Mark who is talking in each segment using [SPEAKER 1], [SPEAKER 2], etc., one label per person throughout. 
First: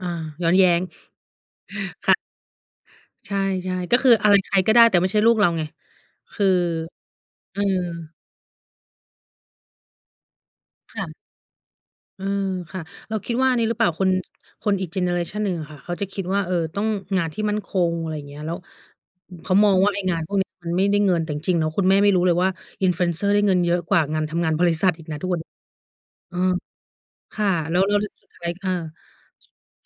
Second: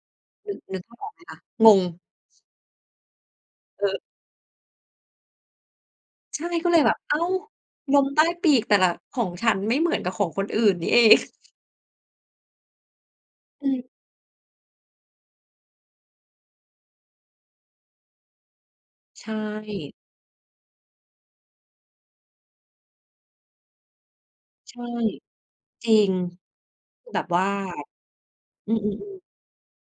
[SPEAKER 1] อ่า ย้อ
[SPEAKER 2] นึ
[SPEAKER 1] น
[SPEAKER 2] ก
[SPEAKER 1] แย้
[SPEAKER 2] นึ
[SPEAKER 1] ง
[SPEAKER 2] กภาพออกไหมคะ? งง
[SPEAKER 1] ค่ะ ใช่
[SPEAKER 2] เ
[SPEAKER 1] ๆ ก
[SPEAKER 2] ออ
[SPEAKER 1] ็คืออะไรใครก็ได้ แต่ไม่ใช่ลูกเราไง ค
[SPEAKER 2] ใช
[SPEAKER 1] ื
[SPEAKER 2] ่
[SPEAKER 1] อ
[SPEAKER 2] ก็เลยแบบ อ้าว
[SPEAKER 1] เออ
[SPEAKER 2] ลมใต้ปีกแต่ละ ของฉันไม่เหมือนกับของคนอื่นนี่
[SPEAKER 1] ค
[SPEAKER 2] เอ
[SPEAKER 1] ่ะ
[SPEAKER 2] ง
[SPEAKER 1] อืม ค่ะ เราคิดว่าอัน
[SPEAKER 2] อ
[SPEAKER 1] นี
[SPEAKER 2] ื
[SPEAKER 1] ้หรือเปล
[SPEAKER 2] ม
[SPEAKER 1] ่า คน จ คนอีกเจเนอเรชันหนึ่งอะค่ะ เขาจะคิดว่า เออ ต้องงานที่มั่นคง อะไรอย่างเงี้ย แล้ว
[SPEAKER 2] ใช
[SPEAKER 1] เขามองว่า
[SPEAKER 2] ่
[SPEAKER 1] ไอ้งานพวกเนี้ยมันไม่ได้เงิน แต่จริง ๆ แล้วคุณแม่ไม่รู้เลยว่า influencer ได้เงินเยอะกว่างานทำงานบร
[SPEAKER 2] ใช
[SPEAKER 1] ิ
[SPEAKER 2] ่
[SPEAKER 1] ษัทอีกนะทุกวัน
[SPEAKER 2] จริง
[SPEAKER 1] เออ
[SPEAKER 2] คือแบบ
[SPEAKER 1] ค
[SPEAKER 2] ว่
[SPEAKER 1] ่
[SPEAKER 2] า
[SPEAKER 1] ะ แล้ว แล้ว ร สุดท้าย เอ
[SPEAKER 2] อื
[SPEAKER 1] อ
[SPEAKER 2] อ ๆ ๆ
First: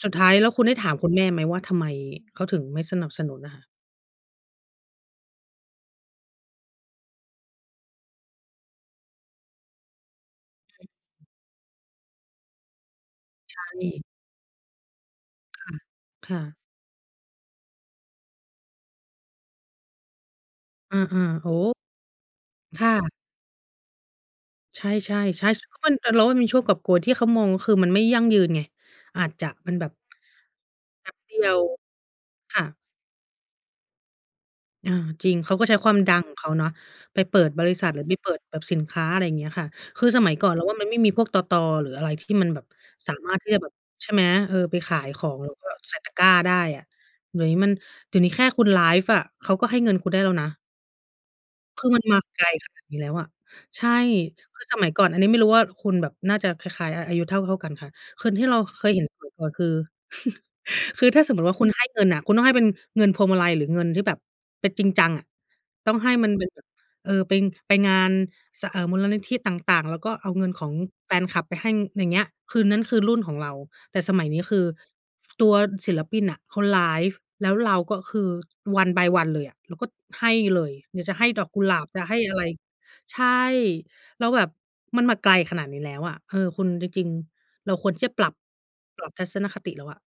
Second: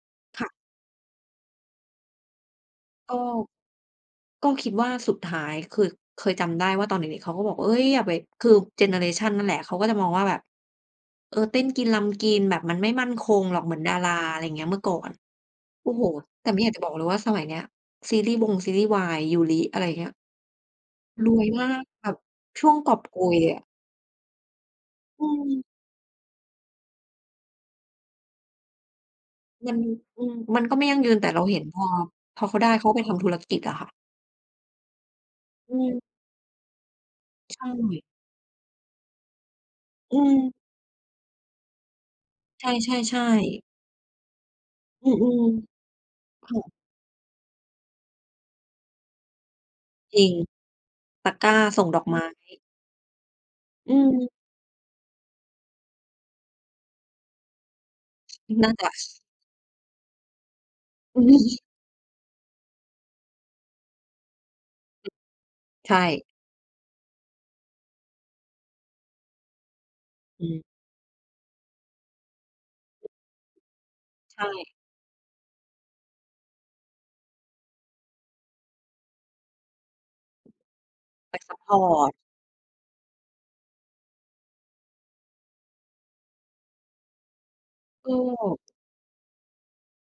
[SPEAKER 1] สุดท้าย
[SPEAKER 2] ค
[SPEAKER 1] แล
[SPEAKER 2] ่
[SPEAKER 1] ้
[SPEAKER 2] ะ
[SPEAKER 1] วคุณได้ถามคุณแม่ไหมว่า ทำไมเขาถึงไม่สนั
[SPEAKER 2] ก
[SPEAKER 1] บ
[SPEAKER 2] ็
[SPEAKER 1] สนุนน่ะ?
[SPEAKER 2] ก็คิดว่า สุดท้าย คือเคยจำได้ว่าตอนเด็ก ๆ เขาก็บอก "เฮ้ย อย่าไป" คือเจเนอเรชันนั่นแหละ เขาก็จะมองว่าแบบ
[SPEAKER 1] [unintelligible]
[SPEAKER 2] เออ เต้นกินรำกิน แบบมันไม่มั่นคง
[SPEAKER 1] ใช
[SPEAKER 2] หรอก เหมือนดา
[SPEAKER 1] ่
[SPEAKER 2] รา อะไรอย่างงี้ เมื่อก่อน
[SPEAKER 1] ค่ะ
[SPEAKER 2] โอ้โฮ
[SPEAKER 1] ค่
[SPEAKER 2] แต่
[SPEAKER 1] ะ
[SPEAKER 2] ไม่อยากจะบอกเลยว่าสมัยเนี้ย ซีรีส์วงซีรีส์วาย ยูริ อะไรอย่างเงี้ย
[SPEAKER 1] อา
[SPEAKER 2] รว
[SPEAKER 1] ๆ โ
[SPEAKER 2] ย
[SPEAKER 1] อ้โ
[SPEAKER 2] ม
[SPEAKER 1] ฮ
[SPEAKER 2] าก แบบช่วง
[SPEAKER 1] ค่
[SPEAKER 2] กอบ
[SPEAKER 1] ะ
[SPEAKER 2] โกยอะ
[SPEAKER 1] ใช่
[SPEAKER 2] อืม
[SPEAKER 1] ๆ ๆ [unintelligible] แต่เราว่ามีช่วงกอบโกยที่เขามอง ก็คือมันไม่ยั่งยืนไง อาจจะเ
[SPEAKER 2] ม
[SPEAKER 1] ป็
[SPEAKER 2] ั
[SPEAKER 1] น
[SPEAKER 2] น
[SPEAKER 1] แบบ
[SPEAKER 2] อือ มันก็ไม่ยั่ง
[SPEAKER 1] แ
[SPEAKER 2] ย
[SPEAKER 1] ป
[SPEAKER 2] ื
[SPEAKER 1] ๊
[SPEAKER 2] น
[SPEAKER 1] บ
[SPEAKER 2] แต่
[SPEAKER 1] เด
[SPEAKER 2] เร
[SPEAKER 1] ี
[SPEAKER 2] า
[SPEAKER 1] ย
[SPEAKER 2] เห
[SPEAKER 1] ว
[SPEAKER 2] ็นพอ พอเข
[SPEAKER 1] ค
[SPEAKER 2] า
[SPEAKER 1] ่
[SPEAKER 2] ไ
[SPEAKER 1] ะ
[SPEAKER 2] ด้ เขาไปทำธุรกิจค่ะ
[SPEAKER 1] อา จริง เขาก็
[SPEAKER 2] อ
[SPEAKER 1] ใช
[SPEAKER 2] ื
[SPEAKER 1] ้ความ
[SPEAKER 2] ม
[SPEAKER 1] ดังของเขาเนาะ ไปเปิด
[SPEAKER 2] ใช
[SPEAKER 1] บริษัท หรื
[SPEAKER 2] ่
[SPEAKER 1] อไปเปิดแบบสินค้า อะไรอย่างเงี้ยค่ะ คือ
[SPEAKER 2] อื
[SPEAKER 1] สมัยก่อ
[SPEAKER 2] ม
[SPEAKER 1] นเราว่ามันไม่มีพวกตต. หรืออะไรที่มันแบ
[SPEAKER 2] ใ
[SPEAKER 1] บสา
[SPEAKER 2] ช่
[SPEAKER 1] มารถที่
[SPEAKER 2] ๆ
[SPEAKER 1] จะ
[SPEAKER 2] ๆ
[SPEAKER 1] แบบ ใช่ไหม เออ ไปขา
[SPEAKER 2] อ
[SPEAKER 1] ย
[SPEAKER 2] ื
[SPEAKER 1] ของ
[SPEAKER 2] อ
[SPEAKER 1] แล้วก็ใส่ตะกร้า
[SPEAKER 2] ๆ ค
[SPEAKER 1] ได้
[SPEAKER 2] ่ะ
[SPEAKER 1] อะ เดี๋ยวนี้มัน เดี๋ยวนี้แค่คุณไลฟ์อะ เขาก็ให้เงินคุณไ
[SPEAKER 2] จ
[SPEAKER 1] ด้
[SPEAKER 2] ริ
[SPEAKER 1] แล้
[SPEAKER 2] ง
[SPEAKER 1] วนะ
[SPEAKER 2] ตะกร้าส
[SPEAKER 1] คื
[SPEAKER 2] ่ง
[SPEAKER 1] อม
[SPEAKER 2] ด
[SPEAKER 1] ั
[SPEAKER 2] อ
[SPEAKER 1] น
[SPEAKER 2] กไ
[SPEAKER 1] ม
[SPEAKER 2] ม
[SPEAKER 1] า
[SPEAKER 2] ้
[SPEAKER 1] ไกลขนาดนี้แล้วอะ ใช
[SPEAKER 2] อื
[SPEAKER 1] ่
[SPEAKER 2] อ
[SPEAKER 1] คือสมัยก่อน อันนี้ไม่รู้ว่าคุณแบบน่าจะคล้าย ๆ อ อายุเท่า ๆ กันค่ะ คือที่เรา
[SPEAKER 2] น่า
[SPEAKER 1] เค
[SPEAKER 2] จ
[SPEAKER 1] ยเห็น
[SPEAKER 2] ะ
[SPEAKER 1] สมัยก่อน คือ คือถ้าสมมุติว่าคุณให้เงินน่ะ คุณต้องให้เป็นเงินพวงมาลัย หรือเงินที่แบบเป็นจริงจ
[SPEAKER 2] อ
[SPEAKER 1] ั
[SPEAKER 2] ื
[SPEAKER 1] ง
[SPEAKER 2] อ
[SPEAKER 1] อะ ต
[SPEAKER 2] ใช
[SPEAKER 1] ้อง
[SPEAKER 2] ่
[SPEAKER 1] ให้มันเป็นแบบ เออ ไป ไปงาน ส เอ่อ มูลนิธิต่าง ๆ แล้วก็เอา
[SPEAKER 2] อ
[SPEAKER 1] เงิน
[SPEAKER 2] ือ
[SPEAKER 1] ของแฟนคลับไปให้ อย่างเงี้ย คือนั้นคือรุ่นของเรา แต่สมัย
[SPEAKER 2] ใช
[SPEAKER 1] นี้คือ
[SPEAKER 2] ่
[SPEAKER 1] ฟ ตัวศิลปินน่ะเขาไลฟ์ แล้วเราก็คือ one by one เลยอะ เราก็ให้เลย อยากจะให้
[SPEAKER 2] ไป
[SPEAKER 1] ดอก
[SPEAKER 2] ซั
[SPEAKER 1] ก
[SPEAKER 2] ป
[SPEAKER 1] ุ
[SPEAKER 2] พ
[SPEAKER 1] หล
[SPEAKER 2] อ
[SPEAKER 1] าบ จ
[SPEAKER 2] ร
[SPEAKER 1] ะ
[SPEAKER 2] ์
[SPEAKER 1] ใ
[SPEAKER 2] ต
[SPEAKER 1] ห้ อะไร ใช่ แล้วแบบมันมาไกลขนาดนี้แล้วอะ เออ คุณ จริง ๆ เราควรที่จะปรับ
[SPEAKER 2] [unintelligible]
[SPEAKER 1] ปรับทัศนคติแล้วอะ